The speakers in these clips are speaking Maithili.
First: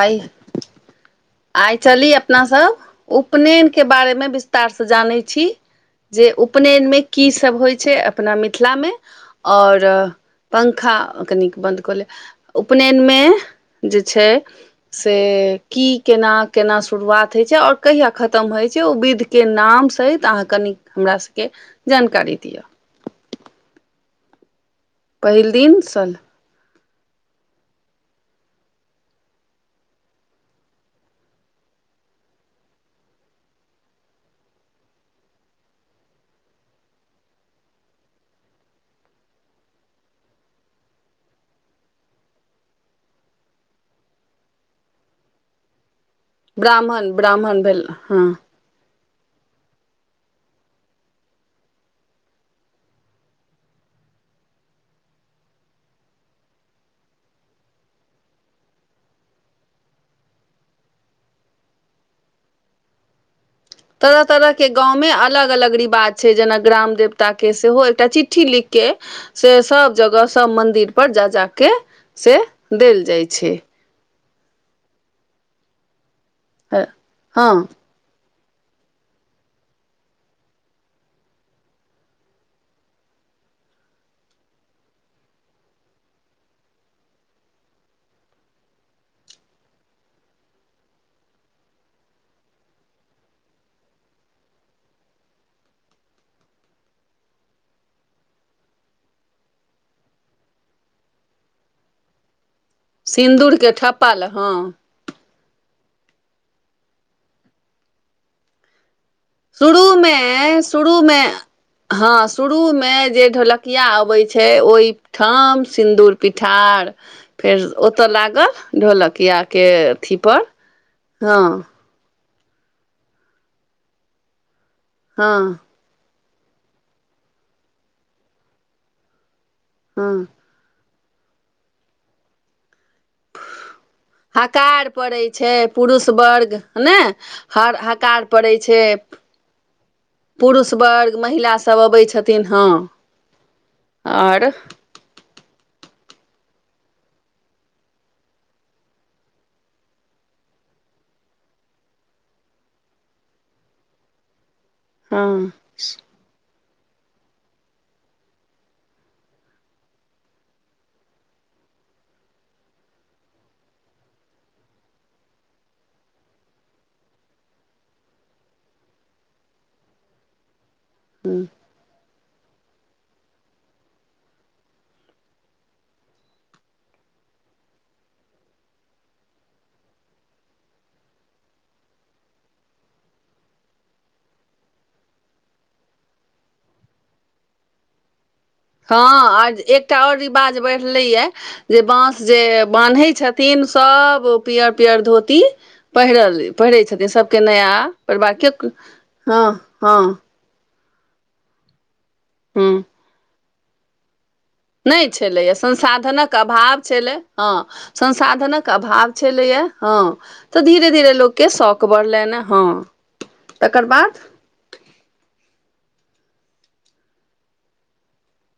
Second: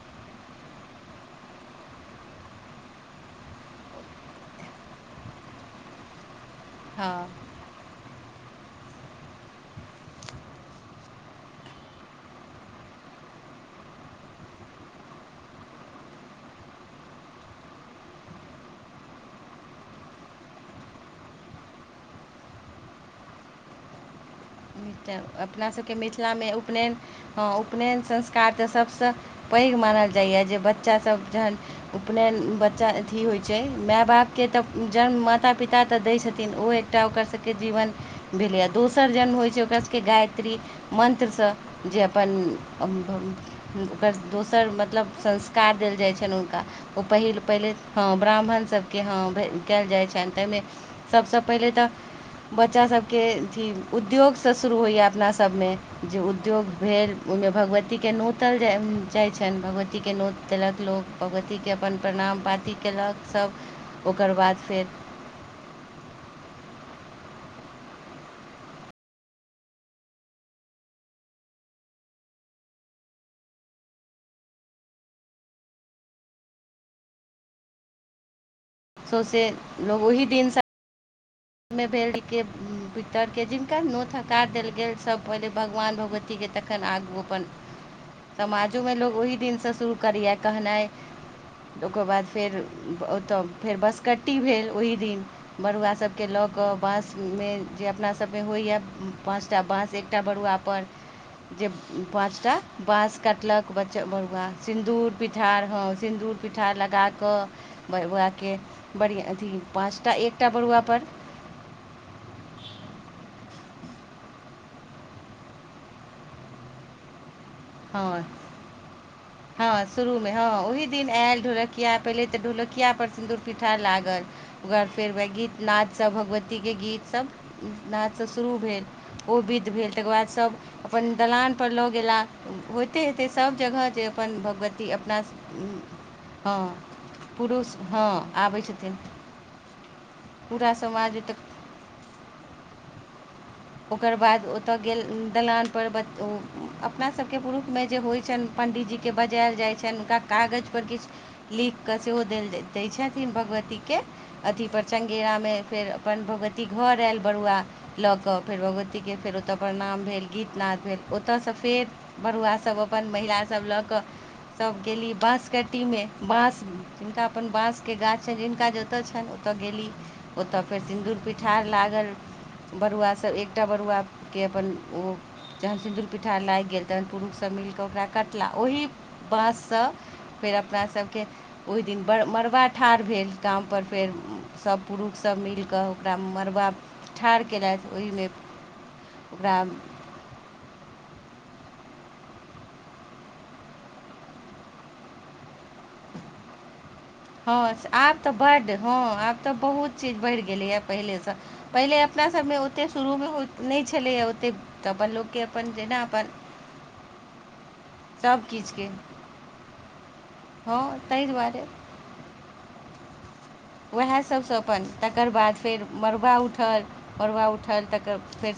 आइ आइ चली अपना सब। उपनयन के बारे मे विस्तार सँ जानै छी। जे उपनयन मे हँ कीसभ होइ छै अपना मिथिला मे। ओर पंखा कनिक बन्द कऽ ले उपनयन मे जे छै से की केना केना शुरुआत होइ छै और कहिया खतम होइ छै ओ विध के नाम सहित अहाँ कनि हमरा सबके जानकारी दिअ। पहिल अपना दिन सभ के सल मिथिला मे उपनयन हँ उपनयन संस्कार तऽ सभसँ पैघ मानल जाइए जे बच्चा सभ जखन उपनयन बच्चा अथी होइत छै माय बाप के तऽ जन्म माता पिता तऽ दैत छथिन ओ ताय ओकरा सब के जीवन भेलै है दोसर जन्म होइछै ओकरा सबके गायत्री मन्त्रसँ जे अपन ओकर दोसर मतलब संस्कार देल जाइत छनि ओ तऽ ओ ब्राह्मण पहिल ब्राह्मण पहिले भेल हँ ब्राह्मण सब के हँ भ कयल जाइ छनि ताहि मे सभसँ पहिले तऽ बच्चा सभके अथी उद्योग शुरू होइया अपना सबमे जे उद्योग भेल ओहि मे भगवती के नोतल जाय जाइ छनि भगवती के नोत देलक लोक भगवती के अपन प्रणाम पाती कयेलक सभ तरह- तरह के गांव मे अलग -अलग रिवाज छैय जेना ग्राम देवता के सेहो एकटा चिठ्ठी लिख के से सब जगह सब मन्दिर पर जा जाके से देल जाइ छैय त हम सोंसे लोग ओहि दिन सँ मे भेल के पितर के जिनका नोत हकार देल गेल सब पहिले भगवान भगवती थीके तखन आगू अपन समाजो मे लोग ओहि दिन सँ शुरू करैए कहनाइ ओकर बाद फेर ओतय फेर बसकट्टी भेल ओहि दिन बरुआ सभ के लक बाँस मे जे अपना सभ मे होइए पाँचटा बाँस एकटा बरुआ पर जे पाँचटा बाँस सिन्दूर कटलक के बच ठप्पा लग बरुआ हँ सिन्दूर पिठार हँ सिन्दूर पिठार लगाक बौआ के बढ़िआँ अथी शुरू पाँचटा मे एकटा शुरू बड़ुआपर मे हँ शुरू मे जे ढोलक किया अबै छै ओहि ठाम सिन्दूर पिठार फेर ओतअ हँ लागल ढोलकिया के हँ अथीपर हँ किया पहिले त ढोलकिया पर सिन्दूर पीठार लागल ओकर फेर वएह हँ गीत नाद सभ भगवती के गीत सभ नादसँ शुरू भेल ओ विध भेल तकर हँ बाद सब अपन दलान पर लो गेला होयते हेते सब जगह जे अपन हकार भगवती पड़ै अपना छै पुरुष वर्ग हँ हने ह पुरुष हँ हकार पड़ै आबै छै छथिन पुरुष पूरा समाज वर्ग ओतय महिला सभ अबै छथिन हँ ओकर आओर बाद ओत गेल दलान पर अपना सबके पुरुष मे जे होइ छनि पण्डीजी के बजायल जाइ छनि हुनका कागज पर किछ लिख के सेहो देल दय छथिन भगवती के अथी पर हँ चांगेरा मे फेर अपन भगवती घर आयल बरुआ ल क फेर भगवती के फेर ओतअ प्रणाम भेल गीतनाद भेल ओतसँ फेर बरुआ सभ अपन महिला सभ ल क सब गेली बांसकट्टी मे बाँस जिनका अपन बांस के गाछ छनि जिनका जतय छनि ओतअ। गेली ओतय फेर सिन्दूर पीठार लागल बरूआ त एकटा बरुआके अपन ओ जखन सिन्दूर पिठार लागि गेल तखन पुरुषसभ मिलि क ओकरा कटलाह ओही बाँस सँ फेर अपना सभ के ओहि दिन बड़ मड़बा ठाढ़ भेल काम पर फेर सभ पुरुख सभ मिलि क ओकरा मड़बा ठाढ़ कयलथि ओहि मे हँ आ एकटा आओर रिवाज बढ़लै ये जे बाँस जे बान्है छथिन सभ पियर पियर धोती पहिरल पहिरैत छथिन सभ हँ आब त बड हँ आब त हँ बहुत चीज हँ बढ़ि गेलैय पहिले सँ पहिले अपना सभ मे हँ ओतेक शुरू मे होइत नहि छलैए ओतेक नहि छलैए संसाधनक अभाव छलै हँ सब संसाधनक किछुके अभाव छलैए हँ त हँ धीरे धीरे ताहि लोकके दुआरे शौक बढ़लनि हँ तकर बाद उएह सभसँ अपन तकर बाद फेर मड़बा उठल मड़बा उठल तकर फेर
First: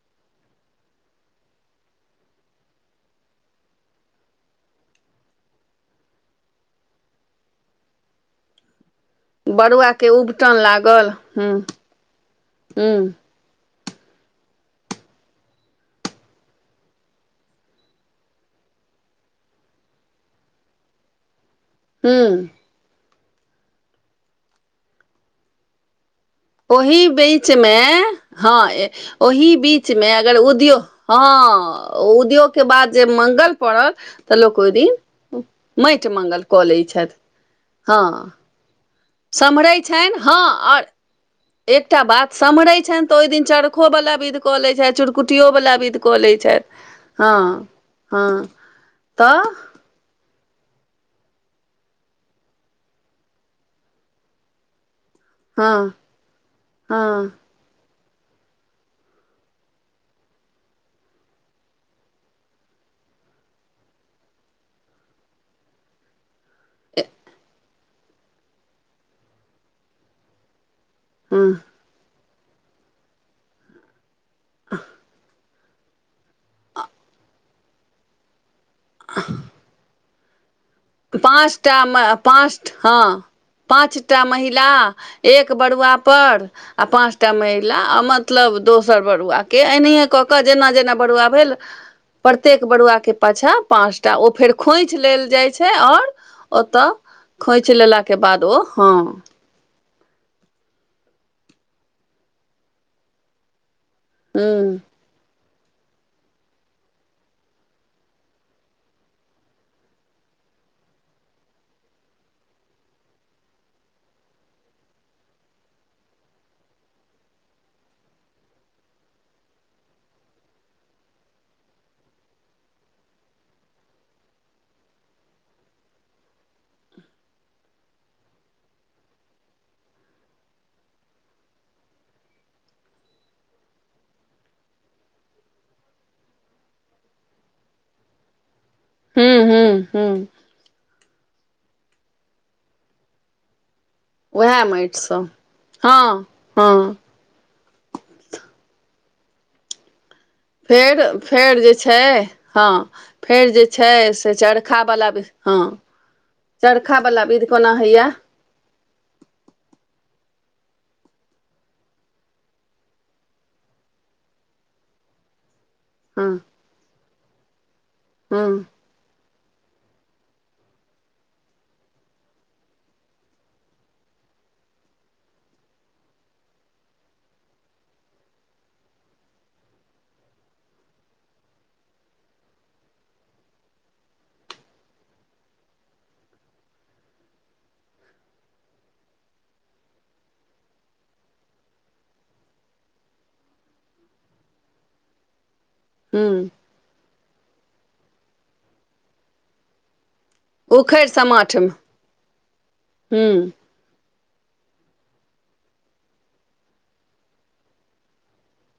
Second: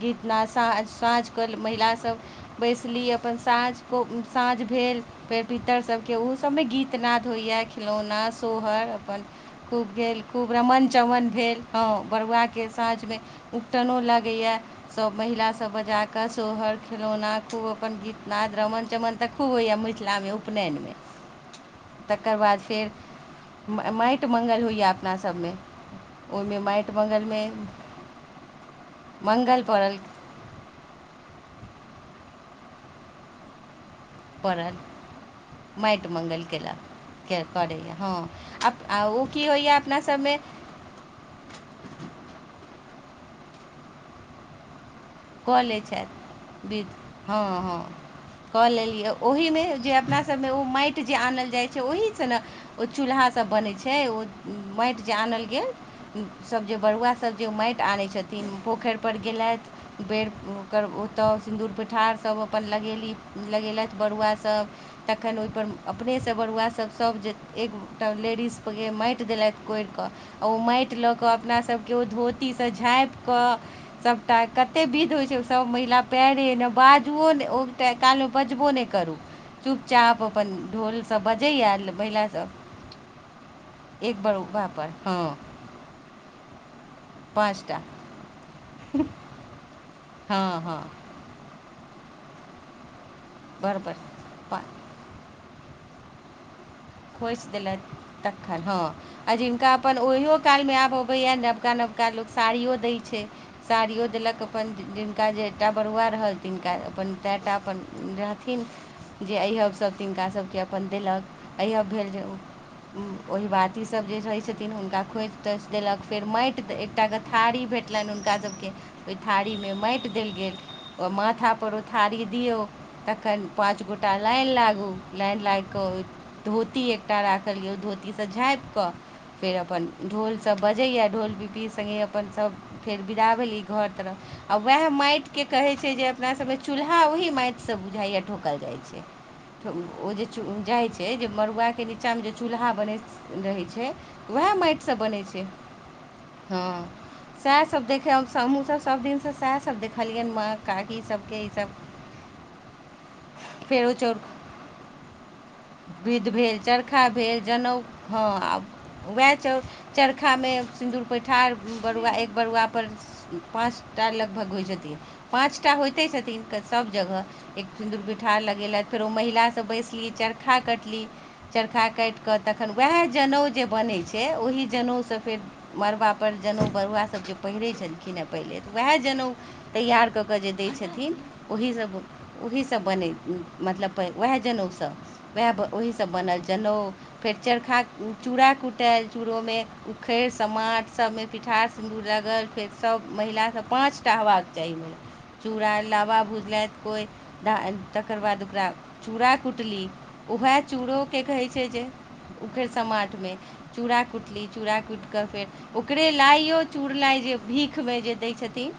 गीतनाद साँ साँझ के महिला सभ बैसली अपन साँझ क साँझ भेल फेर पितरसभ के ओहो सभ मे गीतनाद होइए खिलौना सोहर अपन खूब बड़ुआके गेल खूब उबटन रमन लागल चवन हूँ भेल हँ बरुआ के हूँ साँझमे उकटनो लागैये सभ महिलासभ बजा क सोहर खिलौना खूब अपन गीतनाद रमन चमन देख खू होइए मिथिलामे उपनयनमे ह तकर बाद फेर माटि मंगल होइए अपनासभ मे ओहि बीच मे हँ ओहि मङ्गल बीच पड़ल मे अगर उद्योग हँ उद्योग के बाद जे मंगल पड़ल तऽ लोक ओहि पड़ल दिन माटि म्गल कऽ लैत छथि हँ आब आ ओ की होइए सम्हरै अपना छनि सभमे हँ आओर एकटा बात समहरे छनि ते ओहि दिन चरखो वालला विध कऽ ले छै च कुटियो वला विध कऽ लै छथि हँ हँ कऽ लेलियै तऽ ओहिमे जे अपना ओ माटि जे आनल जाइ छै ओहि सँ ने ओ चूल्हा सब बनै छै ओ मैट जे आनल हँ गेल सभ जे बरुआ हँ सब जे माटि आनै छथिन पोखरि पर गेलथि बेर ओकर ओतय सिन्दूर पिठारसभ अपन लगेली लगेलथि बरुआ सभ तखन ओहिपर अपने सँ बरुआसभ सभ जे एकटा लेडीज के माटि देलथि कोरि कऽ ओ माटि लऽ कऽ हँ अपना सभके ओ धोती सँ झाँपि कऽ सभटा कते विध होय छै सब महिला पैरे ने बाजबो ने ओ काल मे बजबो ने करू चुपचाप अपन ढोल सभ बजैए पाँचटा महिला पाँच हँ सभ एक पाँचटा महिला बरुआ पर हँ एक बरुआ पर आ पाँच टा महिला आर मतलब दोसर बरुआ के एनाहियए कऽ कऽ हँ जेना हँ जेना बरुआ भेल प्रतेक बरुआ के पाछा बराबर पाँचटा ओ फेर पा खोछि लेल जाइ छै छै ओर ओतऽ खोसि खोंछि देलथि लेलाके बाद तखन ओ हँ आ जिनका अपन ओहियो काल मे आब अबैया नबका नबका लोक साड़ियो दै छै साड़ियो देलक अपन हूँ जिनका जे एकटा बरुआ रहल तिनका अपन तए टा अपन रहथिन जे अइब सभ तिनका सभके अपन देलक अइहब भेल जे ओ ओहि बाती सब जे रहै छथिन हुनका खोज तो देलक फेर माटि एकटा के थारी भेट भेटलनि हुनका सभके ओहि थारी मे माटि देल गेल ओ मथााप उ थारी दियौ तखन पाँच गोटा लाइन लागू लाइन लागि कऽ धोती एकटा राखलियए गैल धोती सँ झाँपि कऽ फेर अपन ढ़ोल सभ बजैए ढ़ोल पिबी संगे अपन सभ फेर बिदा भेली घर तरफ आ उएह माटिकेँ कहैत छै जे अपनासभमे चूल्हा ओही माटिसँ बुझाइए ठोकल जाइत छै हूँ हूँ हूँ ओ जे जाइ छै से जे मड़ुआ के नीचाँ मे जे चूल्हा बनैत रहै छै वएह उएह माटि सँ बनै माटिसँ छै हँ सएह सब देखेब हमहूँ सब सब दिनसँ सएह सब देखलियनि मा फेर फेर जे छै हँ फेर जे छै फेरो से चारि खा बला भ हँ विधि भेल चरखा बला भेल विध कोना जनउ होइया हँ आब वएह चौर चरखा मे सिन्दूर पैठार बरुआ एक बरुआ पर पाँचटा लगभग होइ छथि पाँचटा होइ हँ छथिन सब जगह एक सिन्दुर पीठार हँ लगेलथि फेर ओ महिला सब बैसलिय चर ठा कटली चरखा काटि कऽ तखन उएह जनउ जे बनैत छै ओहि जनउसँ फेर मड़बापर जनेउ बरुआसभ जे पहिरैत छलखिन हेँ पहिले तऽ उएह जनेउ तैयार कऽ कऽ जे दैत छथिन ओही सभ ओहीसभ बनय मतलब उएह जनेउसँ उएह ओहीसभ बनल जनेउ। फेर चरखा चूड़ा कूटाय चूड़ोमे उखरि समाट सभमे पिठार, - रगर के तब महिला पांच टा बेबाक चाहि चुरा लाबा हँ भुजलथि कोइ तकर बाद ओकरा चूड़ा कुटली। उएह उखड़ि चूड़ोके कहैत समाठमे छै जे ओखेर समाटमे। हूँ चूड़ा कुटली चूड़ा कुटििकऽ फेर, - ओकरे लाइओ चुड़लाइ जे भीखमे जे दैत छथिन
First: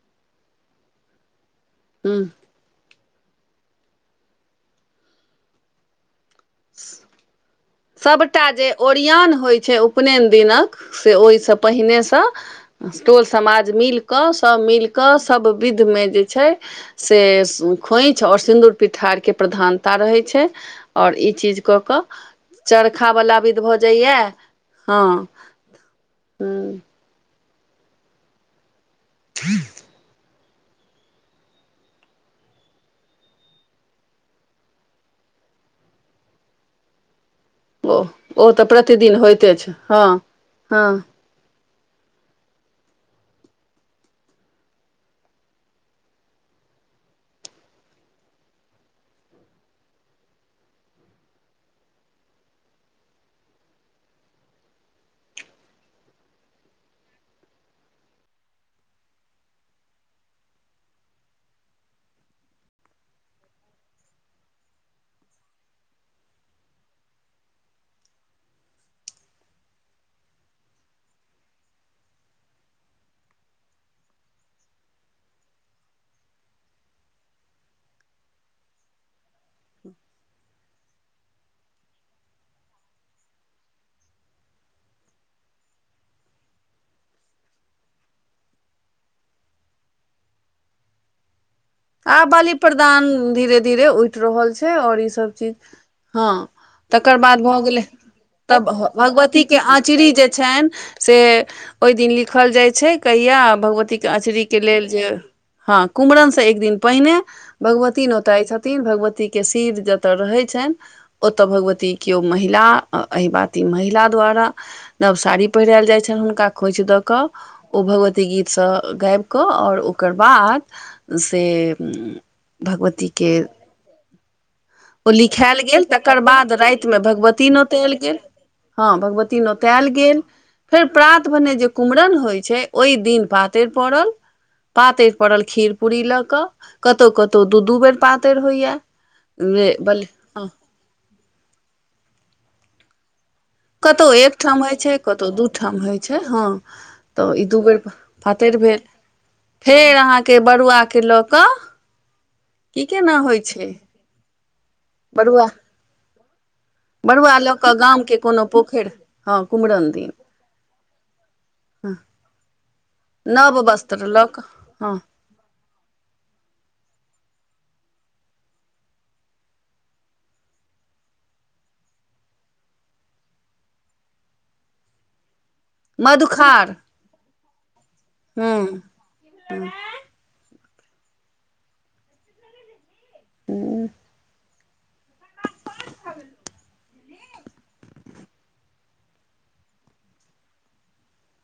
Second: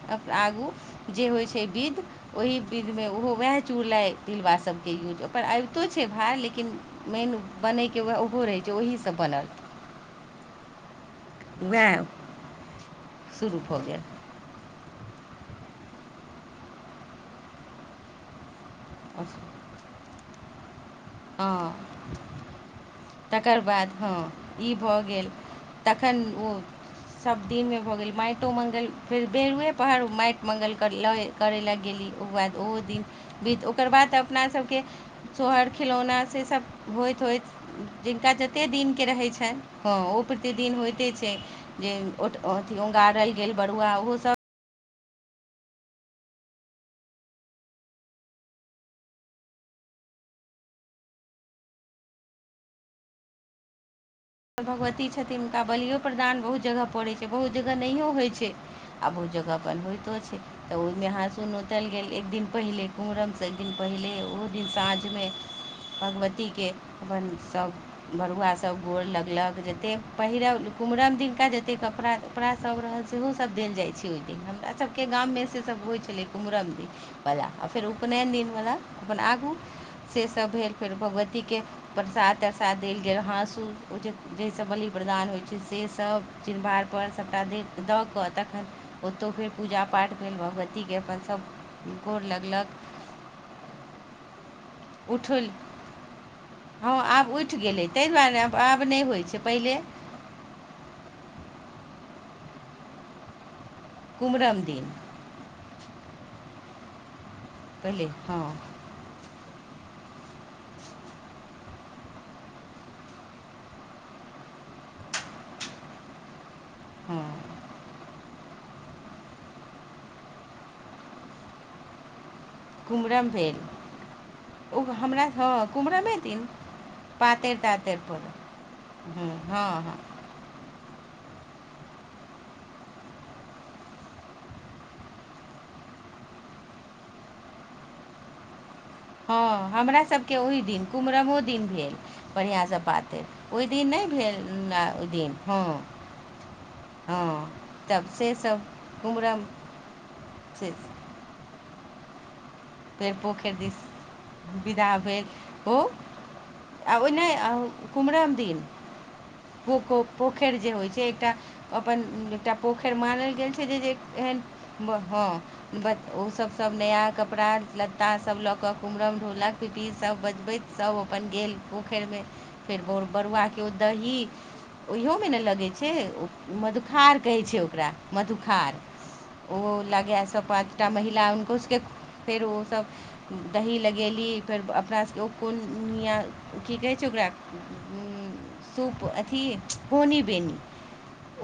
आगू। जे होइ छै विध हूँ ओही। बिध मे ओहो वएह चूड़ल तिलबा सबके यूज ओ पर आबितो छै भार लेकिन मेन बनैके वएह ओहो सभटा रहै जे छै ओहीसँ ओरिियन बनल होइ छै उपनयन दिनक। से ओहिसँ वएह पहिनेसँ टोल शुरू समाज भऽ मिल गेल कऽ सभ मिलऽ। के सब विध में जे छै से खोइछ और सिन्दूर पिठार के प्रधान- ता रहै छै आओर ई चीज हँ कऽ कऽ। चरख बला विध तकर भऽ बाद जाइया हँ ई हँ भऽ गेल तखन ओ ह। सब दिन मे भऽ गेल माटो मंगल फेर भेलेलुए- पहर माटि मङ्गल ल करै लए गेली ओकर बाद ओहो दिन। बीत ओकर बाद अपनासभके सोहर खिलौना सेसभ होइत होइत। ओ जिनका ओ तऽ जतेक दिनके प्रतिदिन रहै होइते छनि छै हँ ओ प्रतिदिन हँ होइते छै। जे ओ अथी उगारल गेल बरुआ ओहो सब। भगवती छथिन हुनका बलियो प्रदान बहुत जगह पड़ैत छै बहुत जगह नहियो होइत छै। आब ओ जगह बनबितो छै। तऽ ओहिमे हसुन उतल गेल एक दिन पहिले कुम्हरमसँ एक दिन पहिले ओहो दिन साँझमे। भगवतीके अपन सभ बरुआ सभ गोर लग। लग जतेक पहिरब कुमहरम दिनका जतेक कपड़ा उपड़ा सब रहल सेहो सब देल जाइ छै ओहि दिन हम- हमरा सबके गाममे से सब होइ छलै कुम्हरमदीन पला आ फेर उपनयन दिनवला अपन आगू। से सब भेल फेर भगवतीके प्रसाद तरसाद देल गेल हाँस उस- ओ जे जाहिसँ बलि प्र्रदान होइत छै सेसभ चिन्बाड़पर सभटा दऽ कऽ तखन- ओतहु फेर पूजा पाठ भेल भगवतीके अपन सभ। आ बाली प्रदान धीरे धीरे उठि रहल छै आओर ईसभ उठल चीज- हँ हँ तकर आब बाद उठि भऽ गेलै। ताहि दुआरे आब त आब नहि होइ छै भगवती के पहिले आँचरी जे छनि। से ओहि दिन लिखल जाइ छै कहिया भगवतीके आँचरीके कुम्हरम दिन लेल जे। हँ कुम्रमन से एक दिन पहिने पहिले भगवती हँ नोताई छथिन भगवती। के सिर जतय रहैत छनि। ओतय भगवती केओ महिला एहि बाती महिला द्वारा- नव साड़ी पहिरायल जाय छनि हुनका। खोइछ दऽ कऽ हँ ओ भगवती गीतसँ गाबि कऽ आओरकरबाद से कुम्हरम भगवतीके। भेल ओ हमरा हँ लिखायल गेल कुम्हरमे तकर दिन बाद रातिमे भगवती पातरि तातरि नोतायल गेल। पर हँ भगवती हँ नोतायल हँ गेल। फेर प्रात भेने जे कुम्हरम होइत छै ओहि दिन पातरि पड़ल- पातरि पड़ल खीर पूरी लऽ कऽ कतहु कतौ दू दू बेर पातरि होइया। हँ हमरासभके ओहि दिन कुम्हरमो दिन भेल बढ़िआँसँ पातरि- ओहि दिन नहि कतहु भेल एकठाम होइत छै ओहि कतहु दिन दू हँ ठाम होइत छै हँ तऽ हँ ई दू बेर तब से फातरि सब भेल। कुम्हरम फेर अहाँकेँ से बरुआ केँ लऽ कऽ। की फेर केना होइ पोखरि छै दिस विदा भेल बरुआ ओ। आ ओना बरुआ लऽ कऽ गामके कुमरन कोनो दिन पोखरि हँ कुमरन पोख दिन पोखरि जे होइत छै एकटा। हँ अपन एकटा पोखरि मानल गेल नव छै जे जे वस्त्र लऽ कऽ एहेन हँ। ओ सभ सभ नया कपड़ा लत्ता सभ लऽ कऽ कुमरम ढोलक पिपिही सब बजबैत। सब अपन गेल पोखरिमे फेर बर बरुआ केँ ओ दही। ओहियमे नऽ लगै छै ओ मधुखार मधुखार कहै छै ओकरा। मधुखार हँ ओ लगा सँ पाँ टा महिला हुनको सबके फेर ओसभ दही लगेली फेर अपना। क्यो कोनिया की कहै छै ओकरा सूप। अथि कोनी बेनी।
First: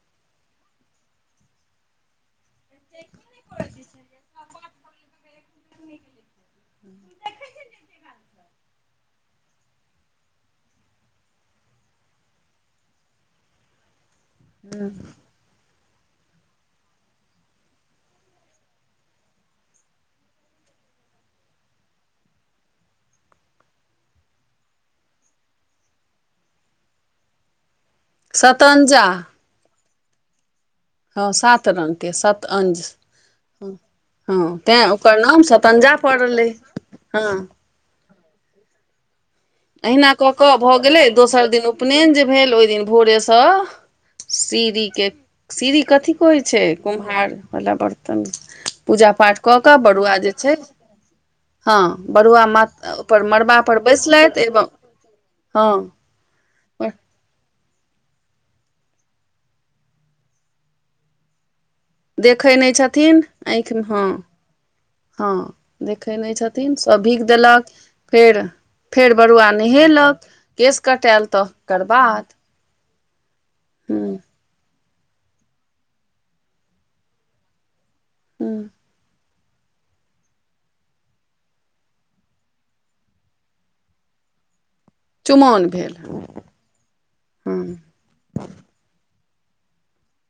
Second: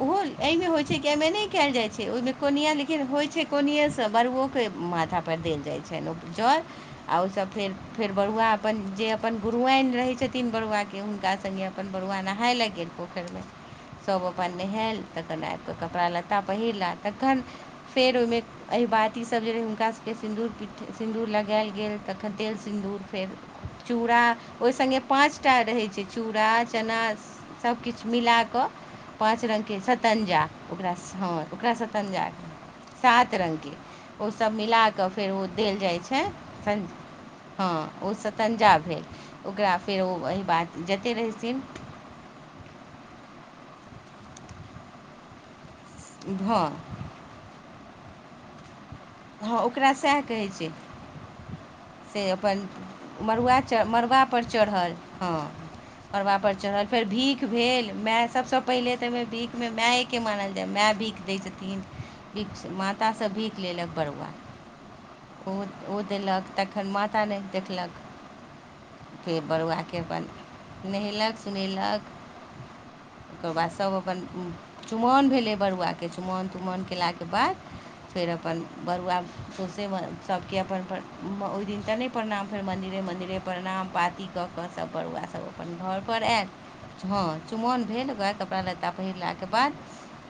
ओहो एहिमे होइ छै कि एमे नइ कयल जाइ छै ओहिमे कोनिया लेकिन होइ छै कोनिये सँ बड़ुओ केँ माथा पर देल जाइ छनि उ जल। आ ओसभ फेर फेर बरुआ अपन जे अपन गुरुआइन रहैत छथिन बरुआके हुनका संगे अपन बरुआ नहाय लऽ गेल पोखैर मे सब अपन नहायल तखन एल तऽ कपड़ा लत्ता पहिरलाह तखन फेर ओहिमे। एहि बाती ई सभ जे रहै हुनका सभ केँ सिन्दूर पिट सिन्दूर लगायल गेल तखन तेल सिन्दूर फेर चूड़ा ओहि संगे पाँच टा रहैत छै चूड़ा, चना। सबकिछ मिलाकऽ शतञ्जा पाँच रंगके सतन्जा। ओकरा सँ हँ सात ओकरा रंगके सतन्जा शतअंज सात रंग केँ ओसभ हँ मिला तैं कऽ ओकर फेर नाम ओ देल शतञ्जा जाइत छै पड़लै हँ। ओ सतञ्जा भेल ओकरा फेर ओ अहिना कऽ एहि कऽ बात भऽ गेलै जते रहै दोसर छथिन। दिन उपनयन जे भेल ओहि दिन भोरेसँ श्री केँ श्री कथी कहइ हँ छै कुम्हार बला बर्तन पूजा। पाठ कऽ हँ कऽ ओकरा बरुआ सएह जे कहै छै। हँ से बरुआ मा अपन मड़बा मड़ुआ पर चढ़ बैसलैथ मड़बापर चढ़ल हँ। मरबा पर चढ़ल फेर भीख भेल माय सभसँ पहिनेे तऽ ओहिमे भीखमे मायकेँ मानल जाय माय भीख। दै छथिन देखै भिख नहि माता छथिन सँ भीख आँखिमे लेलक हँ बरुआ। ओ हँ ओ देखै नहि देलक छथिन तखन सभ भीख माता नइ देलक देखलक। फेर फेर बरुआ बरुआकेँ नहेलक अपन केश कटायल नहेलक तऽ तकर सोनेयलक। बाद ओकर बाद सभ हूँ अपन। चुमाओन भेलै बरुआ केँ चुमाओन तुमाओन कयला केँ बाद फेर हूँ अपन बरुआ। से मऽ सबके अपन ओहि दिन तऽ नय प्रणाम फेर मन्दिरे मन्दिरे प्रणाम पाती। कऽ कऽ सभ बरुआ सब चुमाओन अपन भेल घर पर आयल। हँ चुमाओन भेल गह कपड़ा लत्ता पहिरला केँ बाद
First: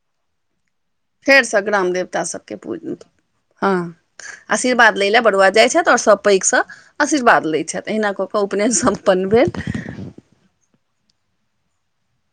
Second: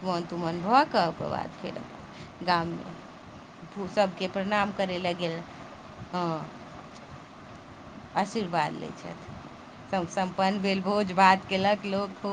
चुमाओन तुमाओन भऽ कऽ। ओकर फेर बाद सँ ग्राम देवता सब केँ पूज गाममे [unintelligible] हँ। सभके प्रणाम आशीर्वाद करय लै लेल लए गेल बरुआ जाइ छैथ आओर सभ हँ पैघ सँ। आशीर्वाद लैत छैथ अहिना कऽ कऽ उपनयन सम्पन्न भेल। तब सम्पन्न भेल भोज भात केलक लोक खूब।